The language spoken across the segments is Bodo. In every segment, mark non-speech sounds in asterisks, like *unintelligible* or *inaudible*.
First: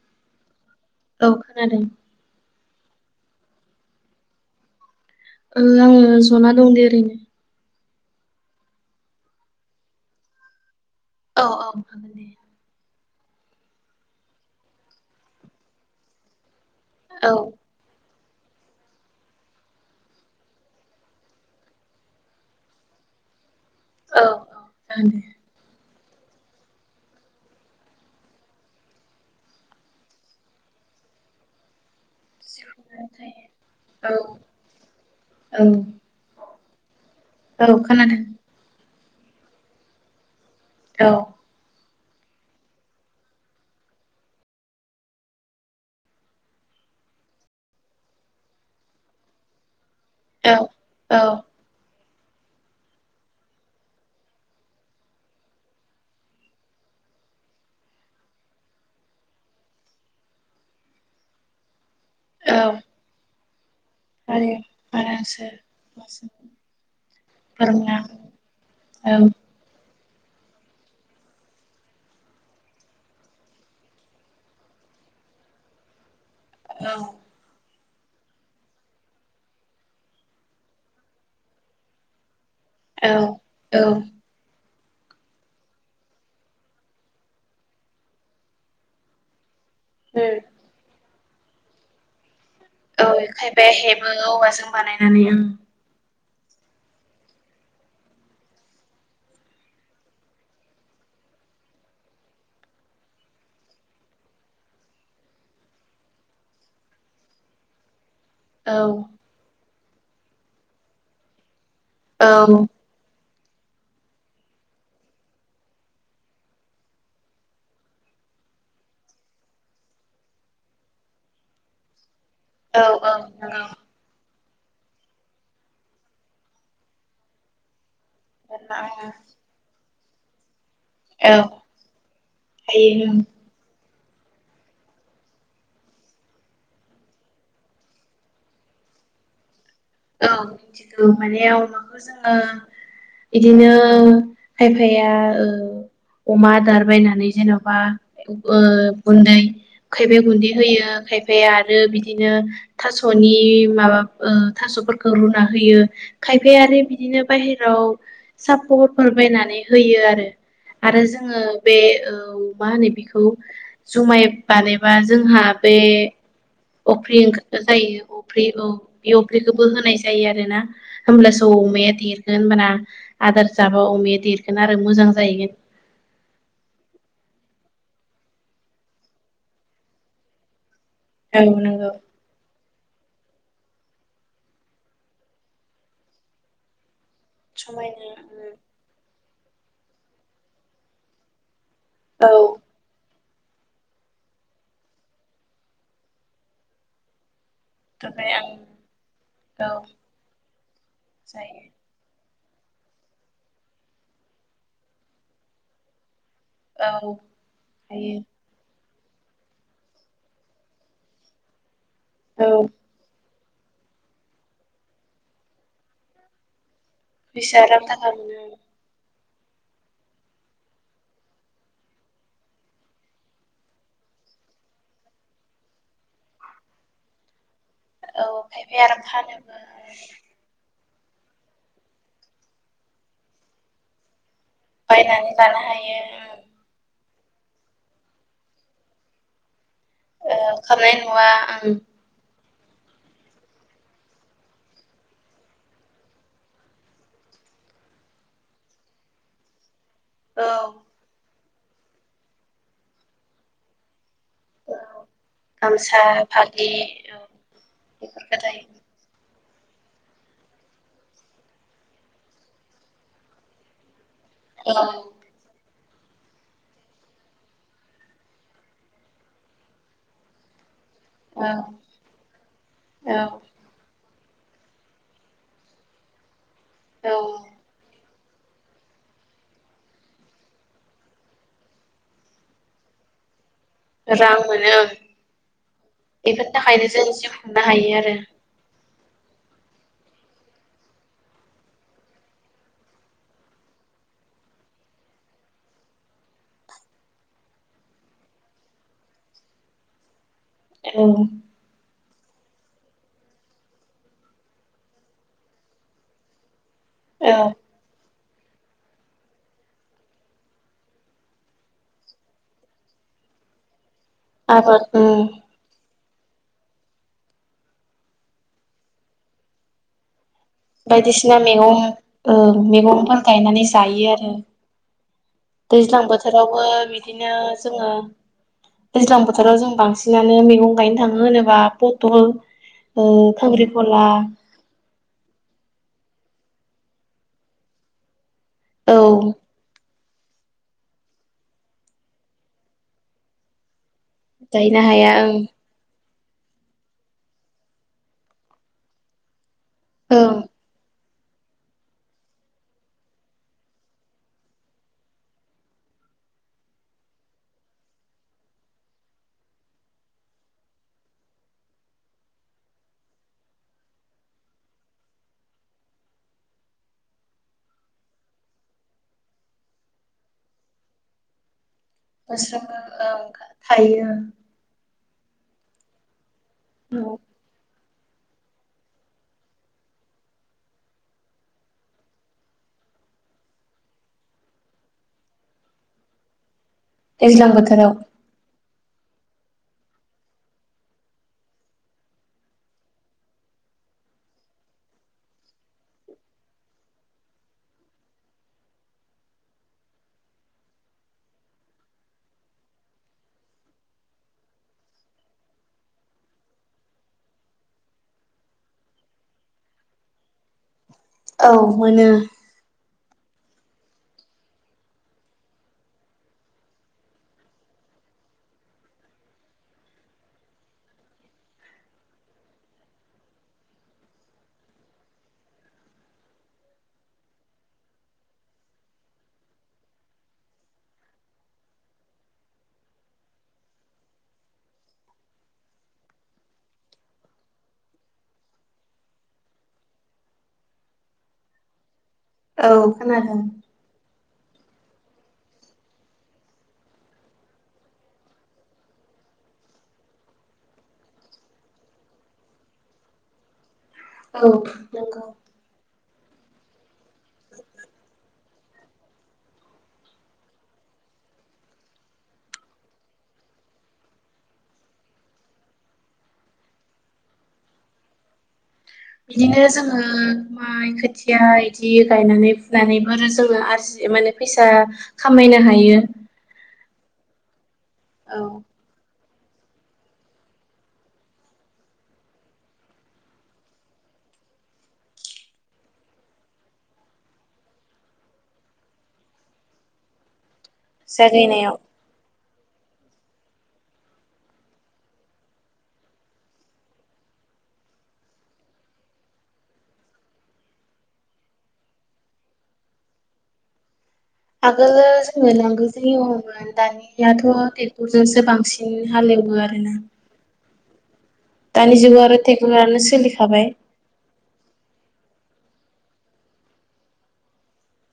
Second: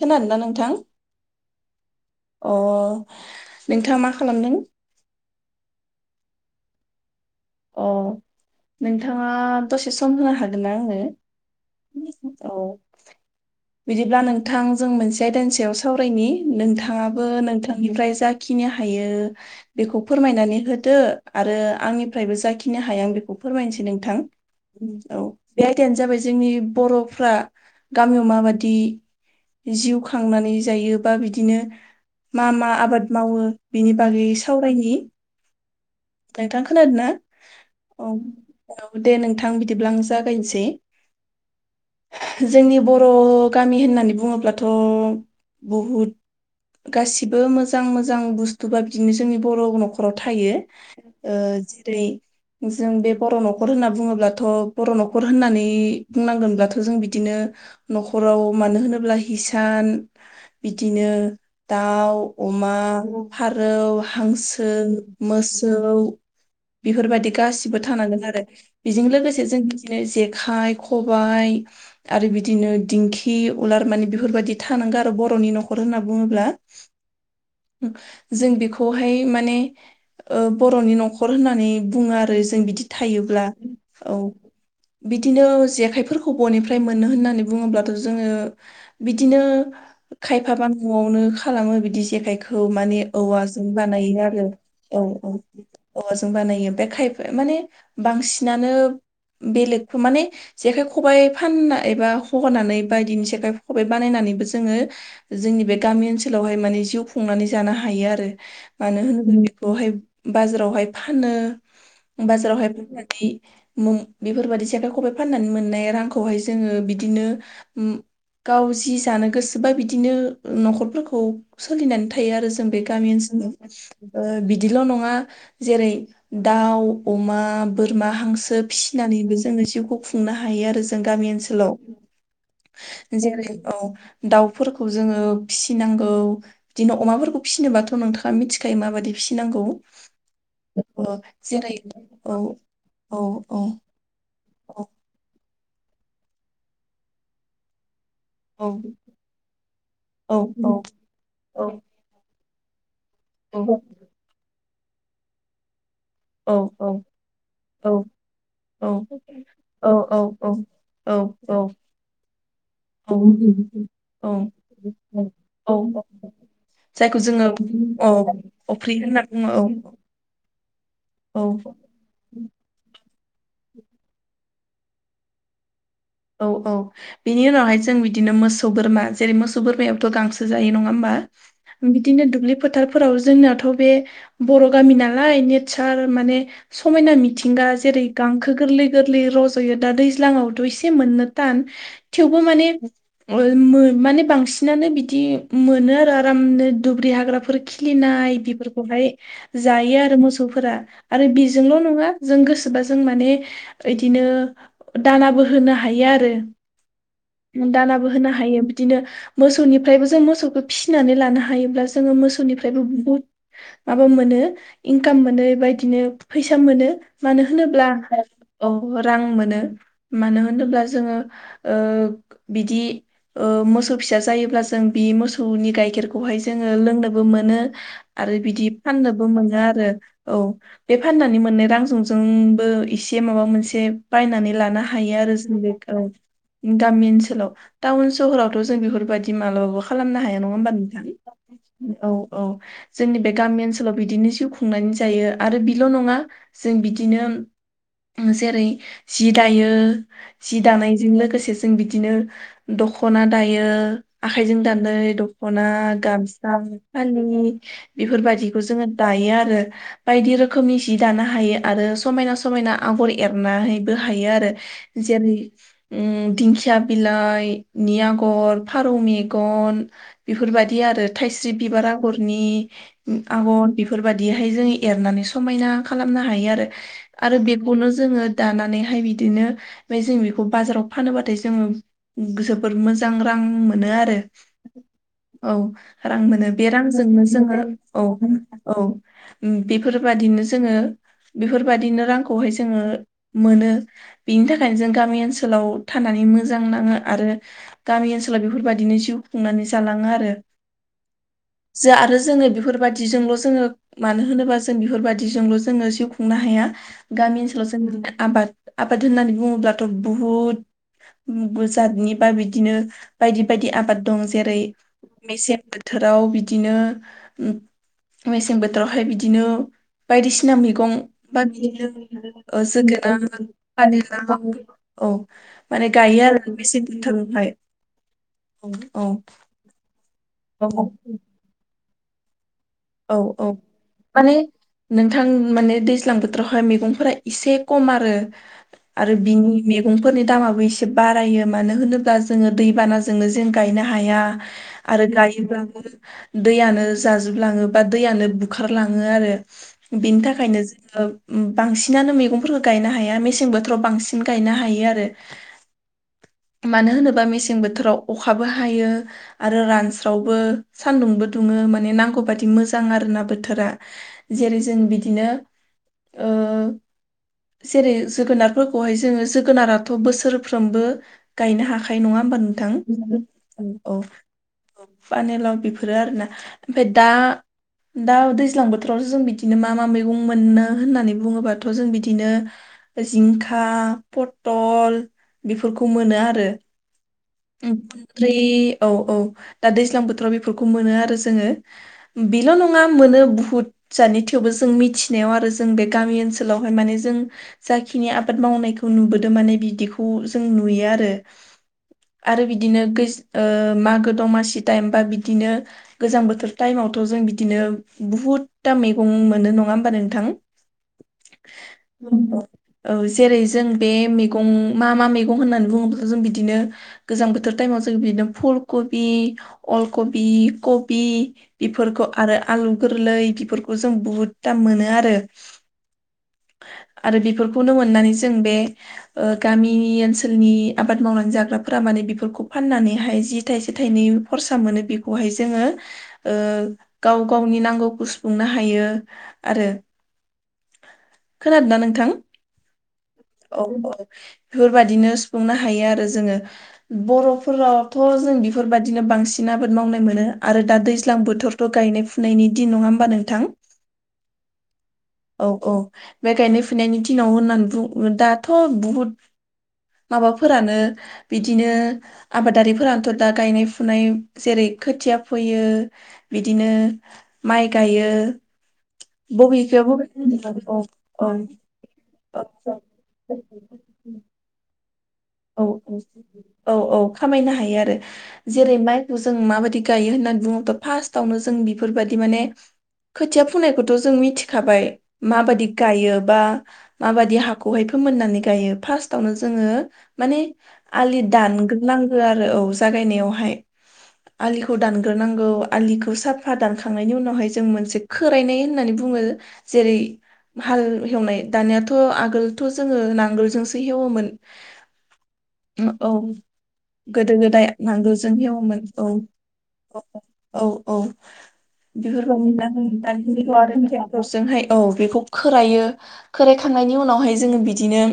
खोनादों ना नोंथां? औ खोनादों ओ नोंथाङा मा खालामदों ओ आङो जना दं दे ओरैनो ओ नोंथाङा दसे सम होनो हागोन ना। औ औ हागोन दे *unintelligible* औ बिदिब्ला नोंथां जों मोनसे आयदानि सायाव सावरायनि नोंथाङाबो औ नोंथांनिफ्राय जा खिनि हायो बेखौ फोरमायनानै होदो आरो आंनि फ्रायबो जाखिनो हाया आं बेखौ फोरमायनोसै नोंथां औ उम जागोन औ दे बे आयदा जाबाय जोंनि बर'फ्रा गामियाव माबादि जिउ खांनानै जायो बा बिदिनो मा मा आबाद मावो बेनि बागै सावरायनि ओं नोंथां खोनादोना औ खोनादों औ दे नोंथां बिदिब्ला आं जागायनोसै औ जोंनि बर' गामि होननानै बुङोब्लाथ' बहुद गासिबो मोजां मोजां बुस्थुबा बिदिनो जोंनि बर' न'ख र' थायो औ औ ओ जेरै जों बे बर' न'खर होनना बुङोब्लाथ' बर' न'खर होननानै बुंनांगोनब्लाथ' जों बिदिनो न'खराव मानो होनोब्ला हिसान बिदिनो दाउ औ अमा फारौ हारि हांसो बारासो मोस सौ बेफोरबायादि गासिबो बोरमा थानांगोन औ आरो बेजों लोगोसे जों बिदिनो जेखाय खबाइ आरो बिदिनो दिंखि उलार माने बेफोरबायदि था नांगो आरो बर'नि न'खर होनना बुङोब्ला औ जों बेखौहाय माने ओ बर'नि न'खर होननानै बुङो आरो जों बिदि थायोब्ला औ उम बिदिनो जेखाइफोरखौ बनिफ्राय मोनो होननानै बुङोब्लाथ' जोङो बिदिनो खायफाबा न'आवनो खालामो बिदि जेखाय खौ माने औवाजों बानायो आरो। औ मानिया औ औवाजों बानायो बे खायफा माने बांसिनानो बेलेगखौ माने जेखाइ खबाइ फानना एबा हनानै बायदिनि जेखाइ खबाय बानायना नैबो जोङो जोंनि बे गामि ओनसोलावहाय माने जिउ खुंनानै जानो हायो आरो ओं मानो होनो बेखौहाय बाजारावहाय फानो औ बाजारावहाय बेफोरबादि मोम बेफोरबायदि सेेखाइ खबबाय फाननानै मोननाय रांखौहाय जोङो बिदिनो उम गाव जि जानो गोसोबा बिदिनो न'खरफोरखौ सोलिनानै थायो आरो जों बे औ औ गामि ओनसो नंगौ बो बिदिल' नङा जेरै दाउ अमा बोरमा हांसो बोरमा औ फिसिनानैबो जोङो जिउखौ खुंनो हायो आरो जों गामि ओनसोलाव हायो ओं जेरै औ दाउफोरखौ जोङो फिसिनांगौ बिदिनो अमाफोरखौ फिसिनोबाथ' नोंथाङा मिथिखायो माबादि फिसिनांगौ औ मिथिगौ माने जेरै अमाखौ औ जोङो औ औ बिदिनो खायफाया ओ अमा आदार बायनानै जेन'बा ओ औ गुन्दै खायफाया औ गुन्दै होयो खायफाया औ आरो बिदिनो थास' थास'नि माबा ओ थास'फोरखौ रुना होयो औ खायफायारि बिदिनो बायेराव औ औ सापरफोर बायनानै होयो औ आरो आरो जोङो औ बे औ मा होनो बिखौ जुमाय औ बानायबा जोंहा बे औ बे जायखौ अफ्रि जोङो ओंख्रि औ जायो अफ्रि औ अफ्रि बि होनना बुङो बेखोबो होनाय औ जायो आरो ना होमब्लासो औ अमाया देरगोन होनबाना आदार जाबा अमाया देरगोन आरो मोजां जाहैगोन औ औ बेनि उनावहाय जों बिदिनो मोसौ बोरमा जेरै मोसौ बोरमायावथ' गांसो जायो नङा होम बा औ नंगौ बिदिनो दुब्लि फोथारफोराव जोंनाथ' बे बर' गामि नालाय नेचार माने समायना मि मिथिंगा जेरै समायना गांखो गोरलै गोरलै रज'यो दा दैज्लाङावथ' एसे मोननो टान औ थेवबो माने मोन-मोन माने बांसिनानो बिदि मोनो आरो आरामनो दुब्रि हाग्राफोराव ओमफ्राय खिलिनाय आं बेफोरखौहाय औ जायो आरो मोसौफोरा आरो जायो बेजोंल' नङा जों गोसोबा जों माने इदिनो दानाबो होनो हायो आरो औ दानाबो होनो हायो बिदिनो मोसौनिफ्रायबो जों मोसौखौ फिसिनानै लानो हायोब्ला जोङो औ मोसौनिफ्रायबो बुहुद माबा मोनो इनकाम मोनो बेबायदिनो फैसा मोनो मानो फैसा रां होनोब्ला थाखा मोनो औ रां मोनो मानो होनोब्ला जोङो ओ बिदि ओ मोसौ फिसा जायोब्ला जों बि मोसौनि गाइखेरखौहाय जोङो लोंनोबो मोनो औ आरो बिदि खायफाया आरो फाननोबो मोनो फानोबो आरो औ बे फाननानै मोनाय रांजोंजोंबो एसे माबा मोनसे बायनानै लानो हायो बायनानै आरो लानो जों बे औ हायो गामि ओनसोलाव टाउन सहरावथ' जों बेफोरबायदि मालाबाबो खालामनो ओ हाया नङा होमबा खामनाय नोंथां नङा ओं औ औ जोंनि बे गामि ओनसोलाव बिदिनो जिउ खुंनानै जायो आरो बिल' नङा जों बिदिनो उम जेरै जि दायो यो जि औ दानायजों लोगोसे जों बिदिनो दखना दायो आखाइजों दानै औ दख'ना गामसा गामसा फालि औ फालि बेफोरखौ बेफोरबायदिखौ दायो जोङो दायो आरो आरो बायदि रोखोमनि जि दानो हायो आरो समायना समायना आगर एरनानैबो हायो आरो औ जेनि उम दिंखिया बिलाइ नि आगर फारौ मेगन बेफोरबायदि बिदि आरो थायस्रि औ बिबार आगरनि आगर बेफोर बादिहाय जोङो एरनानै समायना खालामनो हायो आरो औ आरो औ बेखौनो जोङो दानानैहाय बिदिनो ओफाय जों बेखौ बाजाराव फानोबाथाय जोङो जबोर मोजां रां मोनो आरो रां मोनो ओं औ रां मोनो बे रांजोंनो जिउ जोङो खुंनो हायो औ औ उम बेफोरबादिनो जोङो बेफोरबायादिनो रांखौहाय जोङो मोनो। बेनि थाखायनो जों गामि ओनसोलाव थानानै मोजां नाङो आरो गामि ओनसोलाव बेफोरबदिनो जिउ खुंनानै जालांङो आरो। औ जा आरो जोङो बेफोरबाददिजोंल' जोङो मानो होनोबा जों बेफोरबायादिजोंल' जोङो जिउ खुंनो हाया। औ गामि ओनसोलाव जों आबाद आबाद होननानै बुङोब्लाथ' बुहुद *unintelligible* जादनि बा बिदिनो बायदि बायदि आबाद दं जेरै आबाद उम मेसें बोथ थोराव बिदिनो मेसें बोथोरावहाय बिदिनो बायदिसि सिना मैगं बायदिसिना बा मैगं ओ बिदिनो मैगंफोर जोगोनार गायनानै फानि जायो लाव आरो औ माने दैज्लां गायो आरो बोथोरावबो मेसें बिदिनो बोथोरावहाय। जोङो औ औ दैज्लां बोथोराव जों बांसिनानो मैगं औ गायनो थाङो होनोबा पथल ओ औ औ खांख्रिखला माने नोंथां माने दैज्लां बोथोरावहाय मैगंफोरा एसे खम आरो औ आरो बिनि मैगंफोरनि दामाबो एसे बारायो मानो होनोब्ला जोङो दैबानाजोंनो जों गायनो हा हाया गायनो आरो हाया ओं गायोब्लाबो दैयानो जाजोबलांङो। बा दैयानो बुखारलाङो आरो बिनि ओं थाखायनो जोङो बांसिनानो मैगंफोरखौ गायनो हाया मेसें बोथोराव बांसिन गायनो हायो आरो। *inaudible* मानो होनोबा मेसें बोथोराव अखाबो हायो आरो रानस्रावबो सान्दुंबो दुङो। माने नांगौ बादि मोजां आरोना बोथोरा जेरै जों बिदिनो ओ जेरै जोगोनारफोरखौहाय जोङो जोगोनाराथ' बोसोरफ्रोमबो गायनो हाख खायो नङा होमबा नोंथां बोस्रोमो ओं औ औ थायो फानिलाव बेफोरो आरोना ओमफाय दा औ दा दैज्लां बोथोरावसो जों बिदिनो मा मा मैगं मोनो होननानै बुङोबाथ' जों बिदिनो जिंखा पथल बेफोरखौ मोनो आरो। दैज्लां उम बोथोराव *unintelligible* औ औ दा दैज्लां बोथोराव बेफोरखौ मोनो आरो जोङो बेल' नङा मोनो बुहुद जाथनि थेवबो जों मिथिनायाव आरो जों बे गामि ओनसोलावहाय माने जों जाखिनि आबाद मावनाय खौ नुबोदों माने बिदिखौ जों नुयो आरो। *inaudible* आरो बिदिनो गेज ओ मागो दमासि टाइम बा बिदिनो गोजां बोथोर टाइमावथ' जों बिदिनो बुहुदथा मैगं मोनो नङा होमबा नोंथां? औ मोनो। औ जेरै जों बे मैगं मा मा मैगं होननानै बुङोब्ला जों बिदिनो गोजां बोथोर टाइमाव जों बिदिनो फुलकबि अलकबि कबि बेफोरखौ आरो आलु गोरलै बेफोरखौ जों बुहुद दाम मोनो आरो। *inaudible* आरो बेफोरखौनो मोननानै जों बे गामिनि ओनसोलनि आबाद मावनानै जाग्रा फोरा माने बेफोरखौ फाननानैहाय जि थाइसे थाइनै खरसा मोनो बेखौहाय जोङो ओ गाव गावनि नांगौखौ सुफुंनो हायो आरो। *inaudible* खोनादोंना नोंथां? औ खोनादों। बेफोरबायदिनो सुफुंनो हायो आरो जोङो। बर'फोराथ' जों बेफोरबायदिनो बांसिन आबाद मावनाय मोनो आरो दा दैज्लां बोथोर थ' गायनाय फुनायनि दिन नङा होमबा नोंथां? औ नंगौ औ औ बे गायनाय फुनायनि दिनाव होननानै बुङ दाथ' बहुद माबाफोरानो। बिदिनो आबादारिफोरानोथ' दा गायनाय फुनाय जेरै खोथिया फोयो। बिदिनो माइ गायो। बिदिनो बबेखौ जोङो बबे औ माइ औ खोथिया बिदि गायनानै फुनानैबो *unintelligible* जोङो आरजि माने फैसा खामायनो औ औ हायो औ औ खामायनो हायो आरो औ जेरै माइ खौ जों माबादि गायो होननानै बुङोब्ला फार्स्टआवनो जों बेफोरबादि माने खोथिया फुनायखौथ' जों मिथिखाबाय माबादि गायो बा माबादि हाखौहाय फ फोमोननानै गायो फास्तआवनो जोङो माने आलि जागायनायाव दानग्रोनांगो आरो । औ जागायनायावहाय आलिखौ दानग्रोनांगौ आलिखौ साफा दानखांनायनि उनावहाय जों मोनसे खोरायनाय होननानै बु बुङो जेरै हाल हेवनाय दानियाथ' आगोलथ' जोङो नांगोलजोंसो हेवोमोन । आगोलो सोलायलांगौ जायो गोदो दानियाथ' गोदाय नांगोलजों ट्रेक्टरजोंसो हेवोमोन बांसिन औ हालेवो आरोना । औ औ बेफोरबायदिना ट्रेक्टरानो दानिन्दैखौ सोलिखाबाय आरोबाव जोंहाय औ बेखौ खोरायो खोराखांनायनि उनावहाय जोङो बिदिनो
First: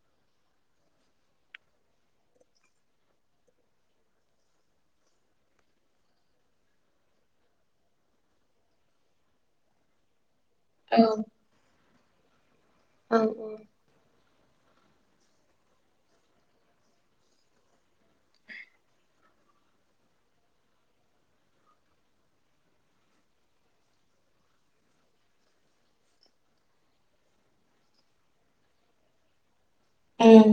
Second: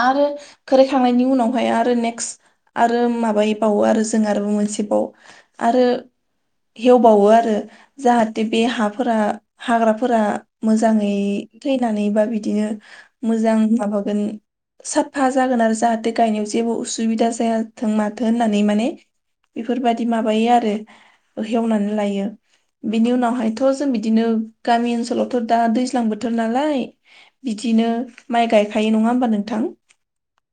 आरो खोराखांनायनि उनावहाय आरो नेक्स्ट आरो माबायबावो आरो जों आरो मोनसे बाव आरो हेवबावो आरो जाहाथे बे हाफोरा हाग्राफोरा औ मोजाङै थैनानै बा बिदिनो औ मोजां माबागोन । हा जागोन आरो जाहाथे गायनायाव जेबो उसुबिदा जायाथों माथों होननानै माने बेफोरबायदि माबायो आरो हेवनानै लायो बिनि उनावहायथ' जों बिदिनो गामि ओनसोलावथ' दा दैज्लां बोथोर नालाय बिदि बिदिनो माइ गायखायो नङा होमबा नोंथां ओम।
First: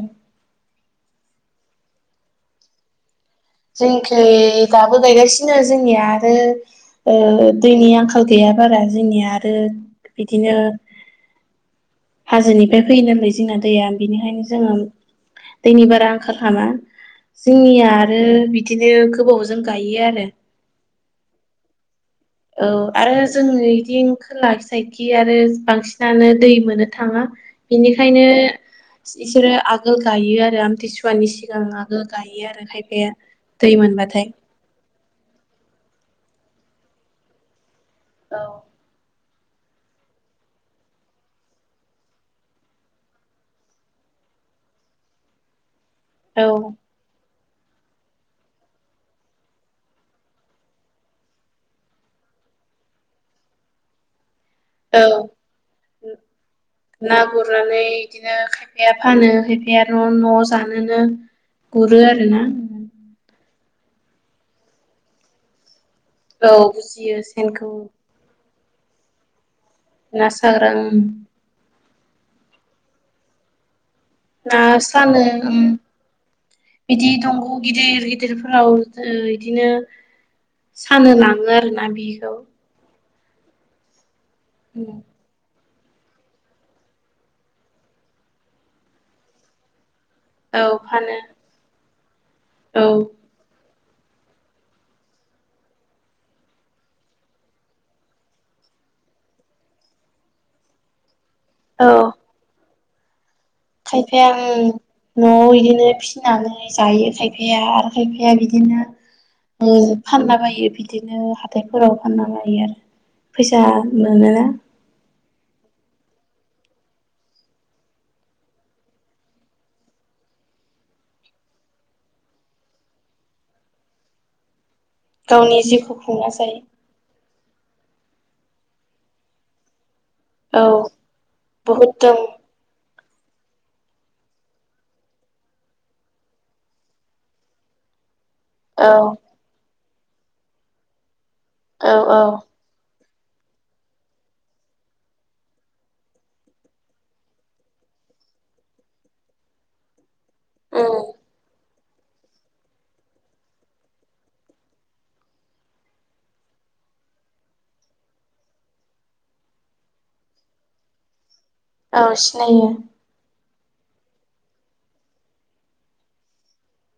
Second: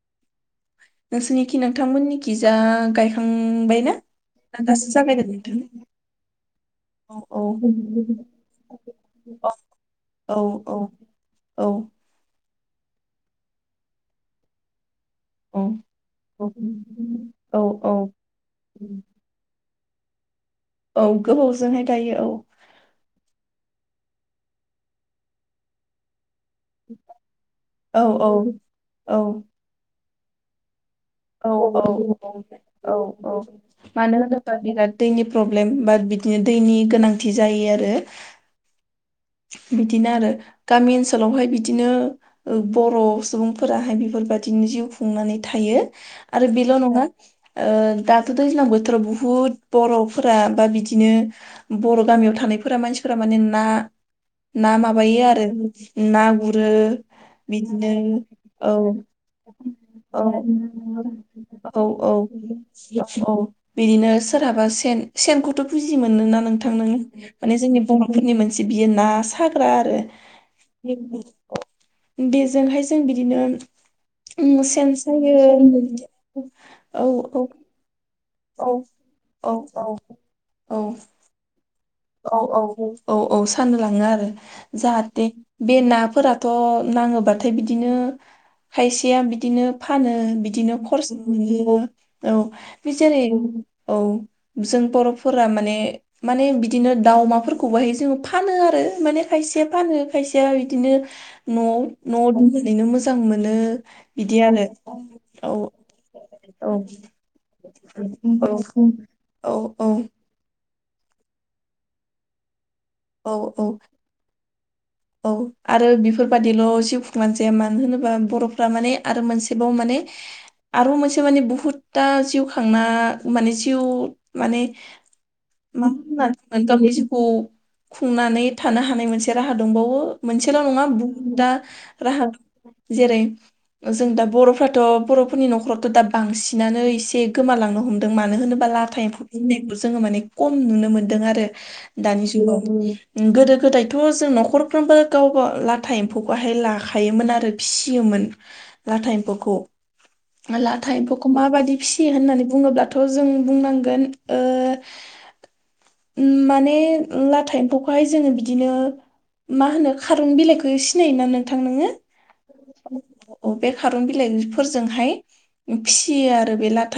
नोंसिनिखि नोंथांमोननिखि जा गायखां *inaudible* जोंखि दाबो नोंथां गायगासिनो जोंनिया आरो औ औ दैनि आंखाल गैयाबा फोर जोंनिया आरो औ बिदिनो औ औ मफ्राय फैयोनलै जोंना दैया बेनिखायनो जोङो औ दैनि बारा आंखाल औ खालामा औ जोंनिया औ आरो बिदिनो गोबाव जायो गायो आरो। औ गोबावजोंहाय गायो औ । औ आरो जों बिदि खोला फिसाइखि आरो बांसिनानो दै मोननो थाङा औ बेनिखायनो औ औ बिसोरो आगोल गायो आरो आमथिसु सुवानि औ सिगाङाव गायो आरो औ खायफाया औ दै मानो मोनबाथाय होनोबा बिराद दैनि प्रब्लेम बा बिदिनो दैनि गोनांथि जायो आरो औ बिदिनो आरो गामि ओनसोलावहाय बिदिनो बर' सुबुंफोराहाय बेफोर बेफोरबायदिनो जिउ खुंनानै थायो औ आरो बेल' नङा । दाथ' दैज्लां बोथोराव बुहुद बर'फोरा बा बिदिनो बर' गामियाव थां थानायफोरा मानसिफोरा माने ना ना औ माबायो आरो ना गुरो ना गुरनानै बिदिनो औ खायफाया फानो खायफाया औ न' न' जानोनो औ गुरो औ आरोना औ। बिदिनो सोरहाबा सेन सेनखौथ' बुजि मोनोना औ नोंथां नोडो बुजियो माने सेनखौ जोंनि बर'फोरनि मोनसे बियो ना साग्रा आरो ना साग्रा बेजोंहाय जों बिदिनो उम ना सेन सानो सायो औ बिदि औ दंग' गिदिर गि औ गिदिरफोराव औ बिदिनो औ औ सानो लााङो आरोना बिखौ औ । औ औ औ साननो लाङो आरो जाहाथे बे नाफोराथ' नाङोबाथाय बिदिनो खायसेया बिदिनो । फानो औ बिदिनो खरसा फानो मोनो औ औ बे जेरै । औ जों बर'फोरा माने माने बि बिदिनो दाउ अमाफोरखौ बाहाय जों फानो आरो मान खायसेया फानो खायसेया बिदिनो । न'आव औ न'आव दहैनो मोजां मोन मोन खायफाया बिदियानो ओं औ न'आव इदिनो फिनानै औ । औ जायो खायफाया आरो खायफाया उम बिदिनो । ओ फानला बायो बि बिदिनो हाथायफोराव फानना लायो आरो औ फैसा औ मोनो । औ आरो बेफोरबादिल' जिउ खुंनानै जाया मानो होनोबा बर'फ्रा माने आरो मोनसेबाव माने आरो मोनसे माने बुहुदतथा जिउ खांना माने जिउ माने गावनि म जिउखौ खुंना जायो म बेसखौ *unintelligible* खुंनानै थानो हानाय मोनसे राहा दंबावो मोनसेल' नङा औ बुहुदता बहुद दं राहा जेरै जों दा बर'फ्राथ' बर'फोरनि न'खरावथ' दा बांसिनानो एसे गोमालांनो हमदों मान मानो होनोब्ला औ लाथा एम्फौ फनायखौ जोङो माने खम नुनो मोन्दों आरो औ औ दानि जुगाव । गोदो गोदायथ' जों न'खरफ्रोमबो गावबा लाथा एम्फौखौहाय लाखायोमोन आरो फिसि फियोमोन लाथाया एम्फौखौ *inaudible* लाथाया उम एम्फौखौ माबायदि । फिसि होननानै बुङोब्लाथ' जों बुंनांगोन ओ माने ला था एम्फौखौहाय जोङो बिदिनो मा होनो खारुन बिलाइखौ सिनायो ना नों औ सिनायो । अ बे खारुन बिलाइफोरजोंहाय फियो आरो बे लाथा ।